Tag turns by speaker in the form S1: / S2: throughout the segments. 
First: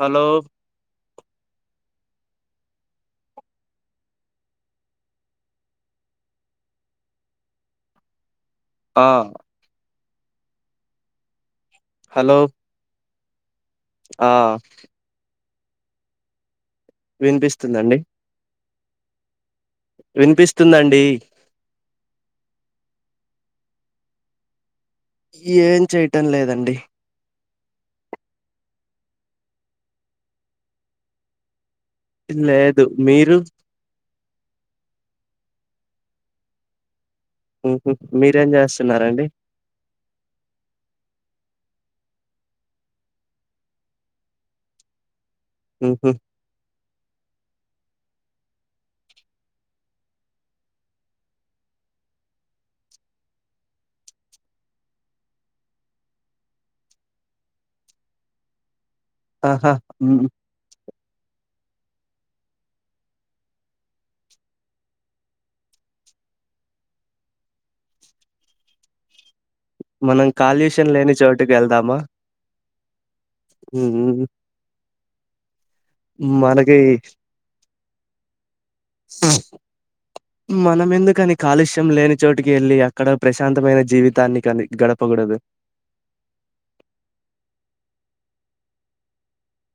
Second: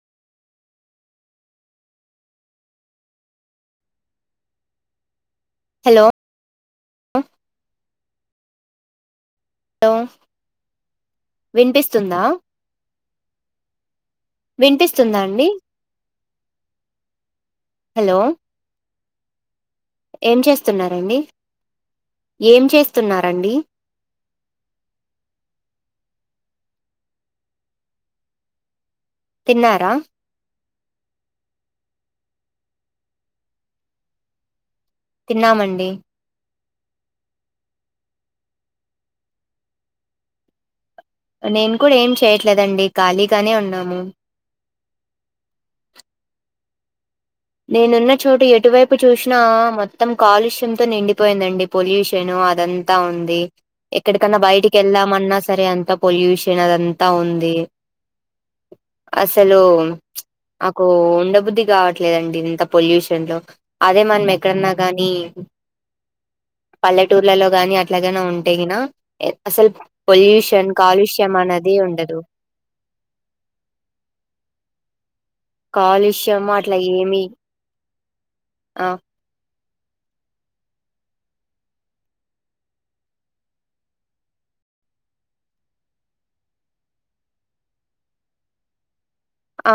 S1: Hello
S2: hello
S1: ఆ
S2: అ వినిపిస్తుందా
S1: హలో ఆ
S2: స్తుందా అండి
S1: వినిపిస్తుందండి వినిపిస్తుందండి
S2: ఏంచేస్తున్నారండి ఏంచేస్తున్నరండి
S1: ఏం చేయ్యటం లేదండి
S2: తిన్నారా
S1: లేదు మీరు
S2: తిన్నామండి
S1: ఉహు మీరేం చేస్తున్నారండి
S2: నేను కూడా ఏం చేయ్యట్లేదండి ఖాళీగానే ఉన్నాము
S1: ఉహు
S2: నేనున్న చోటు ఎటువైపు చూసినా మొత్తం కాలుష్యంతో నిండిపోయిందండి పొల్యూషను అదంతా ఉంది ఎక్కడికన్నా బయటికెల్దామన్నా సరే అంత పొల్యూషన్ అదంతా ఉంది అసలు
S1: ఆహా ఉమ్,
S2: నాకు ఉండబుద్ధి కాబట్ కే అండి ఇంత పొల్యూషన్ లో అదే మనం ఎక్కడన్నా గాని పల్లెటూర్లలో గానీ అట్లాగనా ఉంటే గినా అసల్
S1: మనం
S2: పొల్యూషన్
S1: కాలుష్యం లేని చోటుకి
S2: కాలుష్యమనదే ఉండదు
S1: ఉ హుహు
S2: కాలుష్యం అట్లా
S1: మనకి
S2: ఏమి ఆ
S1: మనం ఎందుకని కాలుష్యం లేని చోటుకి వెళ్ళి అక్కడ ప్రశాంతమైన జీవితాన్ని కానీ గడప్ పకూడదు
S2: ఆ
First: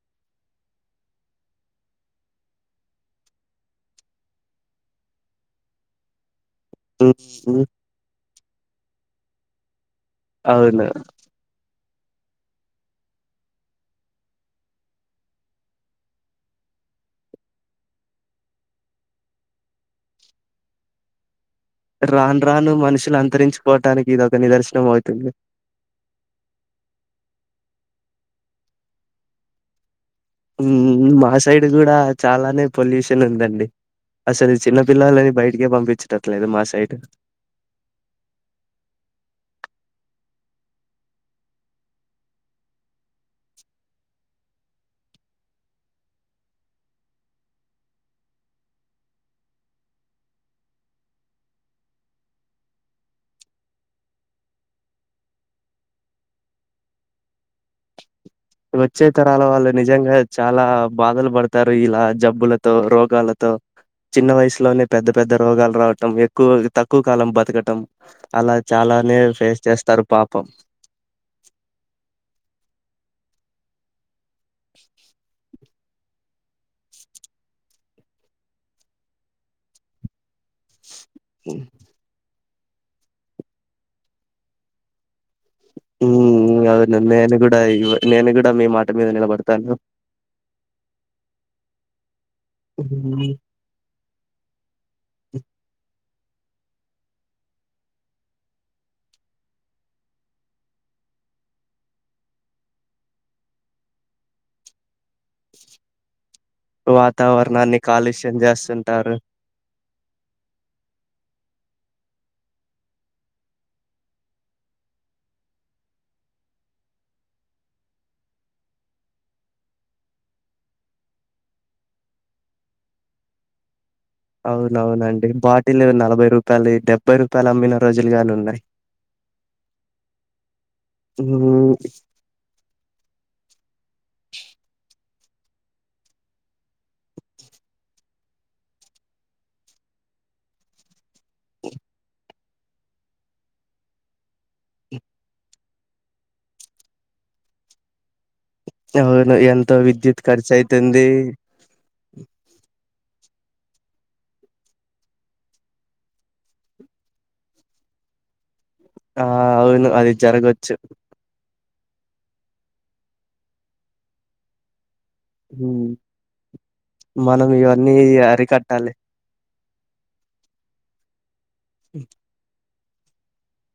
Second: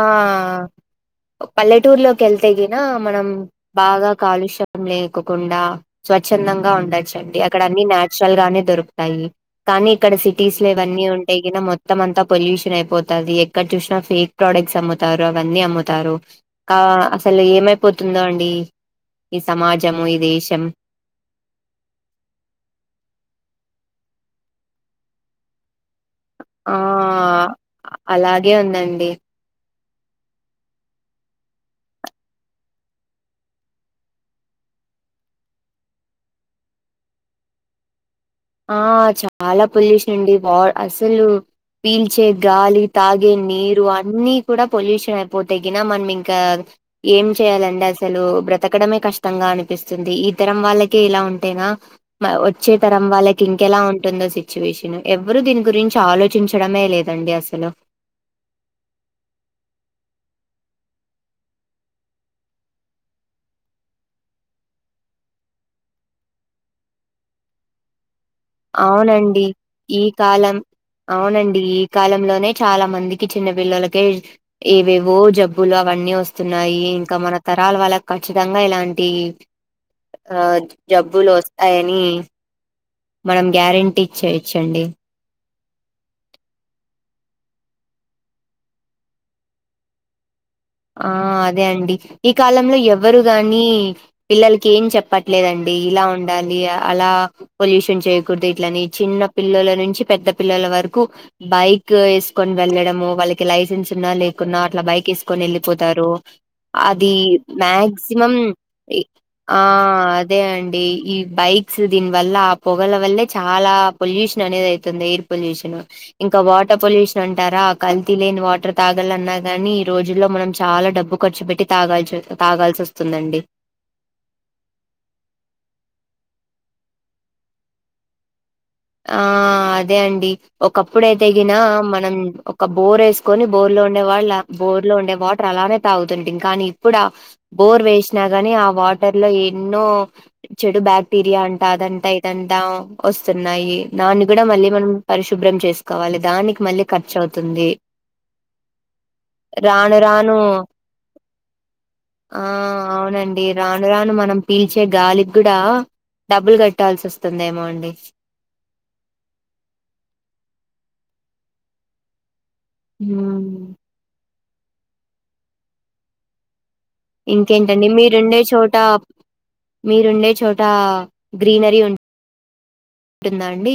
S2: పల్లెటూరులోకి ఎల్తెగిన మనం బాగా కాలుష్యం లేకకుండా స్వచ్ఛందంగా ఉంట
S1: ఉమ్,
S2: డొచ్చండి అక్కడ
S1: ఉమ్,
S2: అన్నిచురల్ గానే దొరుకుతాయి కానీ ఇక్కడ సిటీస్ లో
S1: అవును
S2: ఇవన్న ఉ ఎగినా మొత్తం అంతా పొల్యూషన్ అయిపోతాది ఎక్కడ చూసినా ఫేక్ ప్రోడక్ట్స్ అమ్ముతారు అవన్నీ అమ్ముతారు కా అసలు ఏమైపోతుందో అండి ఈ సమాజము ఈ దేశం
S1: రాను రాను మనుషులు అంతరించు పోవటానికి ఇది ఒక నిదర్శనం అవుతుంది
S2: ఆ అలాగే ఉందండి
S1: మ్మ్ మా సైడ్ కూడా చాలానే పొల్యూషన్ ఉందండి అసలు ఈ చిన్న పిల్లలని బయటికే పంపించటట్లేదు మా సైడ్
S2: ఆ చాలా పొల్యూషన్ అండి వార్ అసలు పీల్చే గాలి తాగే నీరు అన్నిీ కూడా పొల్యూషన్ అయిపోతేగిన మనం ఇంకా ఏం చేయాలండి అసలు బ్రతకడమే కష్టంగా అనిపిస్తుంది ఈతరం వాళ్ళకే ఇలా ఉంటేనా వచ్చే తరం వాళ్ళకి ఇంకెలా ఉంటుందో సిచ్యువేషన్ ఎవరు దీని గురించి ఆలోచించడమే లేదండి అసలు
S1: వచ్చే తరాల వాళ్ళు నిజంగా చాలా బాధలు పడతారు ఇలా జబ్బులతో రోగాలతో చిన్న వయసులోనే పెద్ద పెద్ద రోగాలు రావటం ఎక్కువ తక్కువ కాలం బతకటం అలా చాలానే
S2: అవునండి
S1: ఫేస్
S2: ఈ
S1: చేస్తారు పాపం
S2: కాలం అవునండి ఈ కాలంలోనే చాలా మందికి చిన్న పిల్లలకే ఏవేవో జబ్ బలు అవన్నీ వస్తున్నాయి ఇంకా మన తరాల వాళ్ళకి కచ్చితంగా ఇలాంటి ఆ జబ్బులు వస్తాయని మనం గ్యారెంటీ ఇచ్చేయచ్చండి
S1: ఉమ్ అవును నేను గూడా నేను కూడా మీ మాట మీద నిలబడతాను
S2: ఆ అదే అండి ఈ కాలంలో ఎవరు గాని పిల్లలకి ఏం చెప్పట్లేదండి ఇలా ఉ ఉండాలి అలా పొల్యూషన్ చేయకూడదు ఇట్లని చిన్న పిల్లల నుంచి పెద్ద పిల్లల వరకు బైక్ వేసుకొని వెళ్ళడము వాళ్ళకి లైసెన్స్ ఉన్నా లేకున్నా అట్లా బైక్ వేసు కొని వెళ్ళిపోతారు అది
S1: వాతావరణాన్ని
S2: మక్సిమం
S1: కాలుష్యం చేస్తుంటారు
S2: ఆ అదే అండి ఈ బైక్స్ దీని వల్ల ఆ పొగల వల్లే చాలా పొల్యూషన్ అనేది అయితుంది ఎయిర్ పొల్యూషన్ ఇంకా వాటర్ పొల్యూషన్ అంటారా కల్తీ లేని వాటర్ తాగలన్నా కాని ఈ రోజుల్లో మనం చాలా డబ్బు ఖర్చు పెట్టి తాగాల్సి తాగాల్సి వస్తుందండి
S1: అవునవునండి బాటిలు నలభై రూపాయలు డెబ్బై రూపాయలు అమ్మిన రోజులు గానీ ఉన్నాయి
S2: ఆ అదే అండి ఒకప్పుడైతే గినా
S1: ఉమ్
S2: మనం ఒక బోర్ వేసుకొని బోర్ లో ఉండే వాళ్ళ బోర్ లో ఉండే వాటర్ అలానే తాగుతుంటీమి కానీ ఇప్పుడ బోర్ వేసినా గాని ఆ వాటర్ లో ఎన్నో చెడు బాక్టీరియా అంటా అదంతా ఇదంతా వస్తుంది ఉన్నాయి దాన్ని కూడా మళ్ళీ మనం పరిశుభ్రం చేసుకోవాలి దానికి మళ్ళీ ఖర్చు అవుతుంది
S1: అవును ఎంత
S2: రాను
S1: విద్యుత్
S2: రాను
S1: ఖర్చుయితుంది
S2: ఆ అవునండి రాను రాను మనం పీల్చే గాలికి కూడా డబ్బులు కట్టాల్సి వస్తుందేమో అండి
S1: ఆ అవును అది జరగచ్చు
S2: మ్మ్
S1: మ్మ్
S2: ఇంకేంటండి మీరు వుండే చోట మీరుండే చోట గ్రీనరీ ఉ ఉంటుందా అండి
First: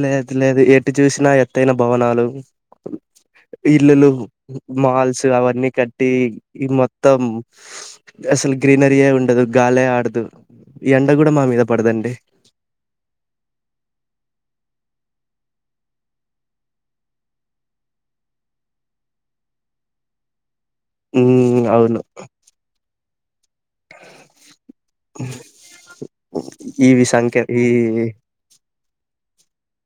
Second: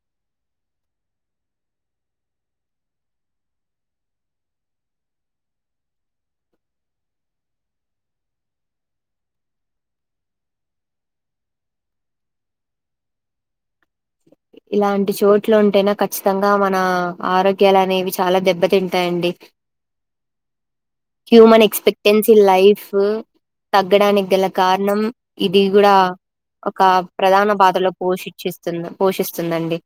S1: లేదు లేదు ఎటు చూసినా ఎత్తైన భవనాలు ఇల్లులు మాల్స్ అవన్నీ కట్టి ఈ మొత్తం అసలు గ్రీనరీయే ఉండదు గాలి ఆడదు ఎండ కూడా మా మీద పడదండి
S2: ఇలాంటి చోట్లు ఉంటేనా కచ్చితంగా మన ఆరోగ్యాలు అనేవి చాలా దెబ్బతింటాయిండి హ్యూమన్
S1: మ్మ్ అవును
S2: ఎక్స్పెక్టెన్సీ లైఫ్ తగ్గడానికి గల కారణం ఇది కూడా ఒక
S1: ఇవి సంఖ్య
S2: ప్రధాన
S1: ఈ
S2: పాత్రలో పోషించిస్తుంది పోషిస్తుందండి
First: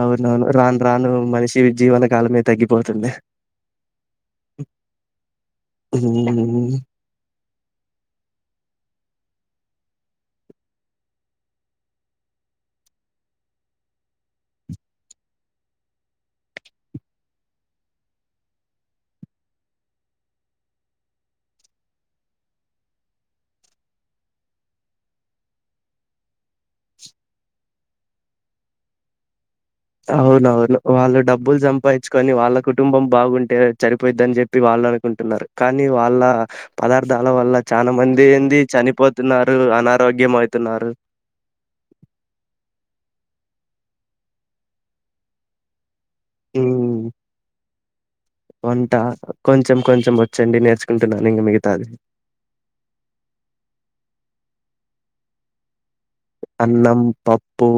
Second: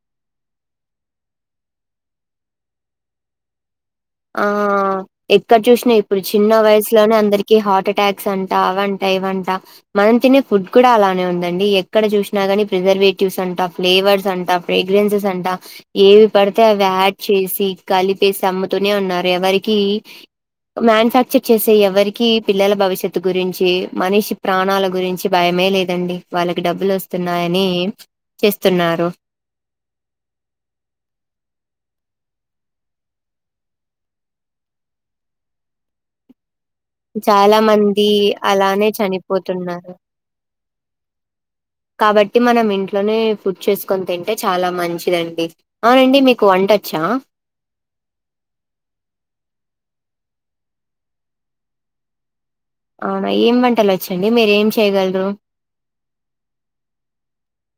S1: అవునవును రాను రాను మనిషి జీవనకాలమే తగ్గిపోతుంది
S2: ఆ ఎక్కడ చూసినా ఇప్పుడు చిన్న
S1: మ్మ్
S2: వయసు లోనే అందరికి హార్ట్ అటాక్స్ అంట అవంటా ఇవంట మనం తినే ఫుడ్ కూడా అలానే ఉందండి ఎక్కడ చూసినా గానీ ప్రిజర్వేటివ్స్ అంటా ఫ్లేవర్స్ అంటా ఫ్రేగ్రెన్సెస్ అంట ఏవి పడితే అవి యాడ్ చేసి కలిపేసి అమ్ము తునే ఉన్నారు ఎవరికి మ్యానుఫ్యాక్చర్ చేసే ఎవరికి పిల్లల భవిష్యత్తు గురించి మనిషి ప్రాణాల గురించి భయమే లేదండి వాళ్ళకి డబ్బులు వస్తున్నాయని చేస్తున్నారు
S1: అవునవును వాళ్ళు డబ్బులు సంపాదించుకొని వాళ్ళ కుటుంబం బాగుంటే సరిపోయిద్దని చెప్ ప్పి వాళ్ళు అనుకుంటున్నారు కానీ వాళ్ళ పదార్థాల వల్ల చాలా మంది ఏంది చనిపోతున్నారు అనారోగ్య అవుతున్నారు
S2: కాబట్టి మనం ఇంట్లోనే ఫుడ్ చేసుకొని తింటే చాలా మంచిదండి అవునండి మీకు వంట వచ్చా
S1: హ్మ్. వంట కొంచెం కొంచెం వచ్చండి నేర్చుకుంటున్నాను ఇంగ మిగతాది
S2: అవునా ఏం వంటలు వచ్చండి మీరు ఏం చేయగలరు
S1: అన్నం పప్పు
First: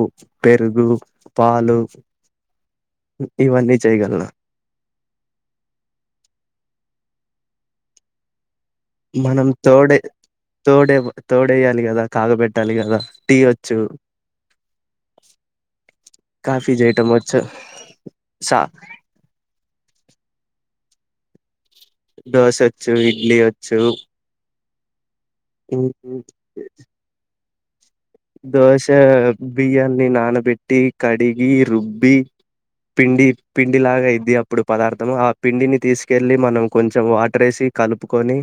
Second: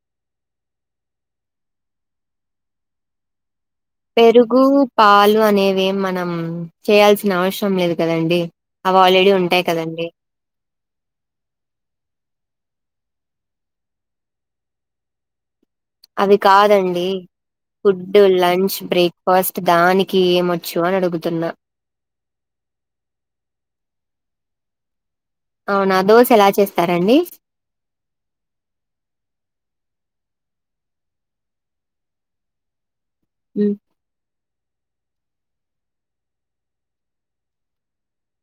S1: పెరుగు పాలు ఇవన్ని చేయగలను
S2: గు పాలు అనేవి మనం చేయాల్సిన అవసరం లేదు కదండి అవి ఆల్రెడీ
S1: మనం
S2: ఉంటాయి
S1: తోడే
S2: కదండి
S1: తోడే తోడేయాలి గదా కాగబెట్టాలి కదా టీ వచ్చు
S2: అవి
S1: కాఫీ
S2: కాదండి
S1: జేయటం వచ్చు,
S2: ఫుడ్డు
S1: సా
S2: లంచ్ బ్రేక్ ఫస్ట్ దానికి ఏమొచ్చు అని అడుగుతున్నా
S1: దోసోచ్చు ఇడ్లీ వచ్చు
S2: అవునా దోశ ఎలా చేస్తారండి
S1: దోశ బియ్యాన్ని నానబెట్టి కడిగి రుబ్బి పిండి
S2: హ్మ్.
S1: పిండి లాగా అయిద్ధిఅ ఇప్పుడు పదార్థము ఆ పిండిని తీసుకెళ్ళలి మనం కొంచెం వాటర్ వేసి కలుపుకొని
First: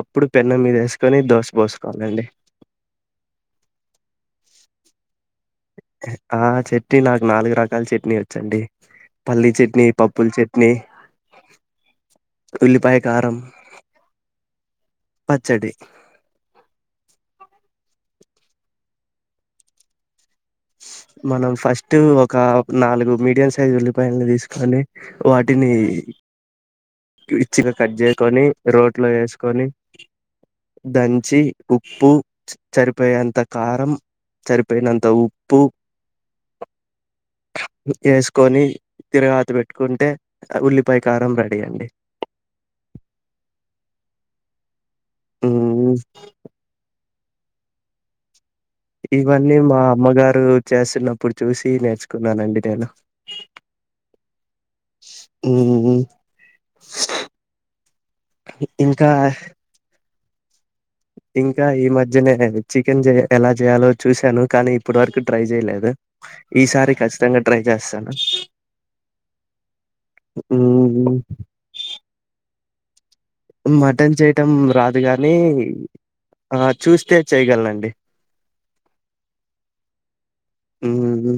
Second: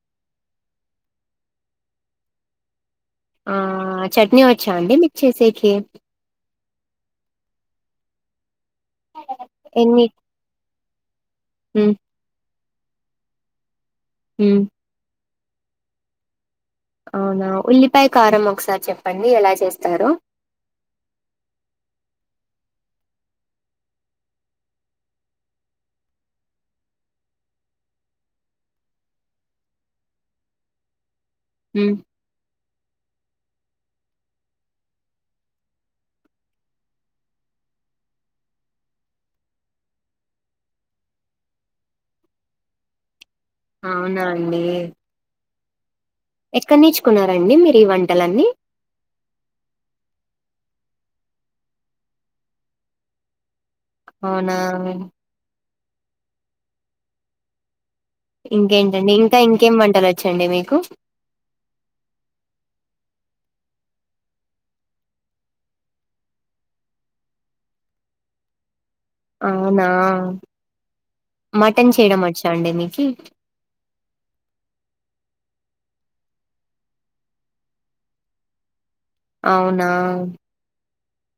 S1: అప్పుడు పెనం మీద వేసుకొని దోస పోసుకోవాలండి
S2: ఆ చట్నీ వచ్చా అండి మీకు చేసేకి
S1: ఆ చట్నీ నాకు నాలుగు రకాల చట్నీ వచ్చండి పల్లీ చట్నీ పప్పుల చట్ ట్ని
S2: మ్మ్
S1: ఉల్లిపాయ కారం
S2: మ్మ్
S1: పచ్చడి
S2: అవునా ఉల్లిపాయ కారం ఒకసారి చెప్పండి ఎలా చేస్తారో
S1: మనం ఫస్ట్ ఒక నాలుగు మీడియం సైజ్ ఉల్లిపాయల్ని తీసుకొని వాటిని ఇచ్చిగా కట్ చేకొని రోట్లో వేసుకొని దంచి
S2: హ్మ్.
S1: ఉప్పు సరిపోయినంత కారం చరిపోయినంత ఉప్పు ఏస్కొని తిరాగాతి పెట్టుకుంటే ఉల్లిపాయ కారం రెడీ అండి
S2: అవన అండీ
S1: మ్మ్
S2: ఎక్కడ నేర్చుకున్నారండి మీరు ఈ వంటలన్నీ
S1: ఇవన్నీ మా అమ్మగారు చేస్తున్నప్పుడు చూసి నేర్చుకున్నానండి నేను
S2: ఔనా
S1: మ్మ్
S2: ఇంకేంటండి ఇంకా ఇంకేం వంటలు వచ్చండి మీకు
S1: ఇంకా ఈ మధ్యనే చికెన్ జే ఎలా చేయాలో చూశాను కానీ ఇప్పుడు వరకు ట్రై చేయ్లేదు ఈసారి ఖచ్చితంగా ట్రై చేస్తాను
S2: అవునా
S1: ఉమ్మ్
S2: మటన్ చేయడం వచ్చా అండి మీకి
S1: మటన్ చేయటం రాదు గానీ ఆ చూస్తే చేయ్యగలనండి
S2: ఔనా?
S1: ఉమ్మ్ ఊ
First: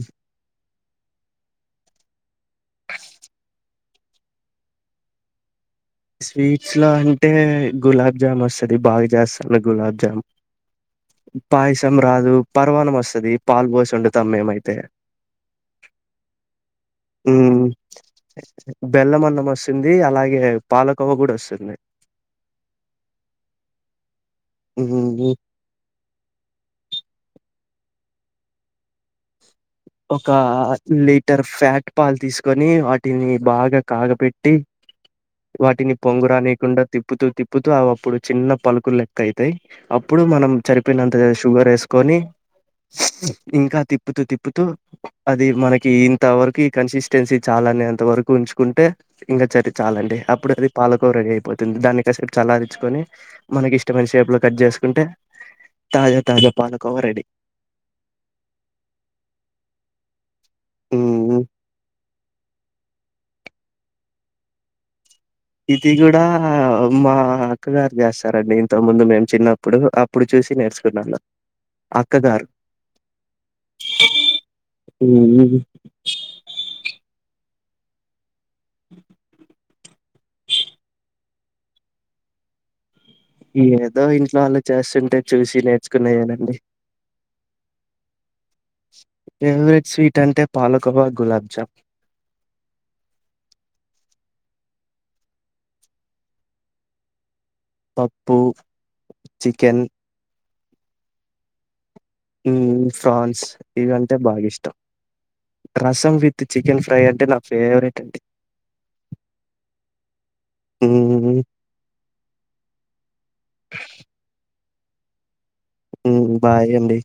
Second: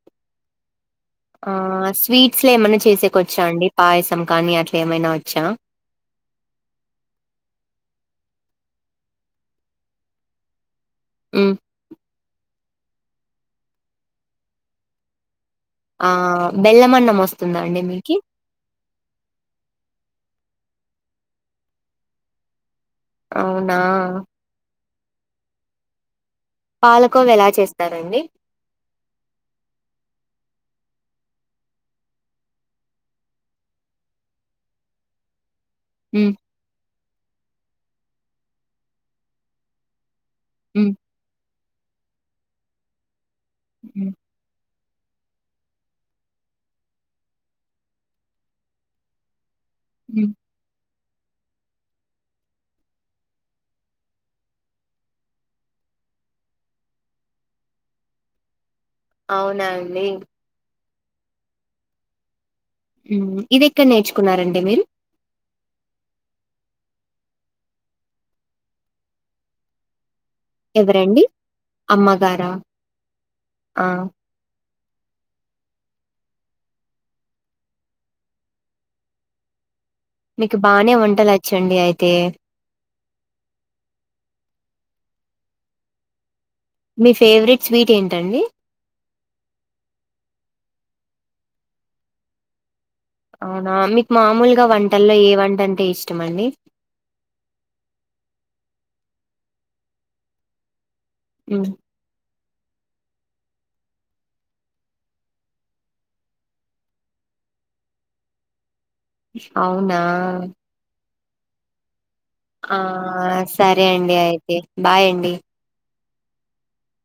S2: ఆ స్వీట్స్ లో ఏమన్నా చేసేకి వచ్చా అండి పాయసం కానీ అట్లా ఏమైనా వచ్చా?
S1: స్వీట్స్ ల అంటే గులాబ్ జామ్ వస్తది బాగా చేస్తను గులాబ్ జామ్
S2: హ్మ్.
S1: పాయసం రాదు పర్వానం ఓస్తాది పాలు పోసి వండుతాం మేమైతే
S2: ఆ బెల్లమన్నం ఓస్తుందాండి మీకు
S1: బెల్లమన్నం వస్తుంది అలాగే పాలకువ కూడా వస్తుంది
S2: ఔనా?
S1: ఉమ్మ్ హూ
S2: పాలకోవ ఎలా చేస్తారండి?
S1: ఒక లీటర్ ఫ్యాట్ పాల్ తీసుకొని వాటిని బాగా కాగపెట్టి వాటిని
S2: మ్మ్
S1: పొంగురానీకుండా తిప్పుతూ తిప్పుతూ అవి అప్పుడు చిన్న పలుకులు లెక్క అవుతాయ్ అప్పుడు మనం
S2: మ్మ్
S1: చరిపోయ్నంత షుగర్ వేసుకొని ఇంకా
S2: మ్మ్
S1: తిప్పుతూ తిప్పుతూ అది మనకి ఇంత వరకు ఈ కన్సిస్టెన్సీ చాలా అనేంత వరకు ఉంచుకుంటే ఇంకా చరి చాలండి
S2: మ్మ్
S1: అప్పుడు అది పాలకూ రెడీ ఐ పోతుంది దాన్ని కాసేపు చలారిచ్చుకొని మనకి ఇష్టమైన షేప్ లో కట్ చేసుకుంటే తాజా తాజా పాలకోవ రెడి
S2: అవునా అండి
S1: మ్మ్ ఊ
S2: ఉమ్ ఇదేక్కడ నేర్చుకున్నారండి మీరు?
S1: ఇది గూడా మా అక్కగారు చేస్తారండి ఇంత ముందు మేము చిన్నప్పుడు అప్ ఇప్పుడు చూసి నేర్చుకున్నాను
S2: ఎవరండి
S1: అక్కగారు
S2: అమ్మగారా ఆ
S1: ఉమ్ ఊ
S2: మీకు బానే వంటలు వచ్చండి అయితే
S1: ఏదో ఇంట్లో అలా చేస్తుంటే చూసి నేర్చుకున్నాయేనండి
S2: మీ ఫేవరెట్ స్వీట్ ఏంటండి?
S1: ఫేవరెట్ స్వీట్ అంటే పాలకోవా, గులాబ్జామ్
S2: అవునా మీకు మామూలుగా వంటల్లో ఏ వంట అంటే ఇష్టం అండి?
S1: పప్పూ, చికెన్
S2: ఉమ్
S1: ఉమ్ ఫ్రాన్స్ ఇగంతే బాగా ఇష్టం రసం విత్ చికెన్ ఫ్రై అంటే నా ఫేవరెట్ అండి
S2: ఔనా?
S1: ఉమ్మ్
S2: ఆ సరే అండి అయితే బాయ్ అండి
S1: ఉమ్ బాయ్ అండి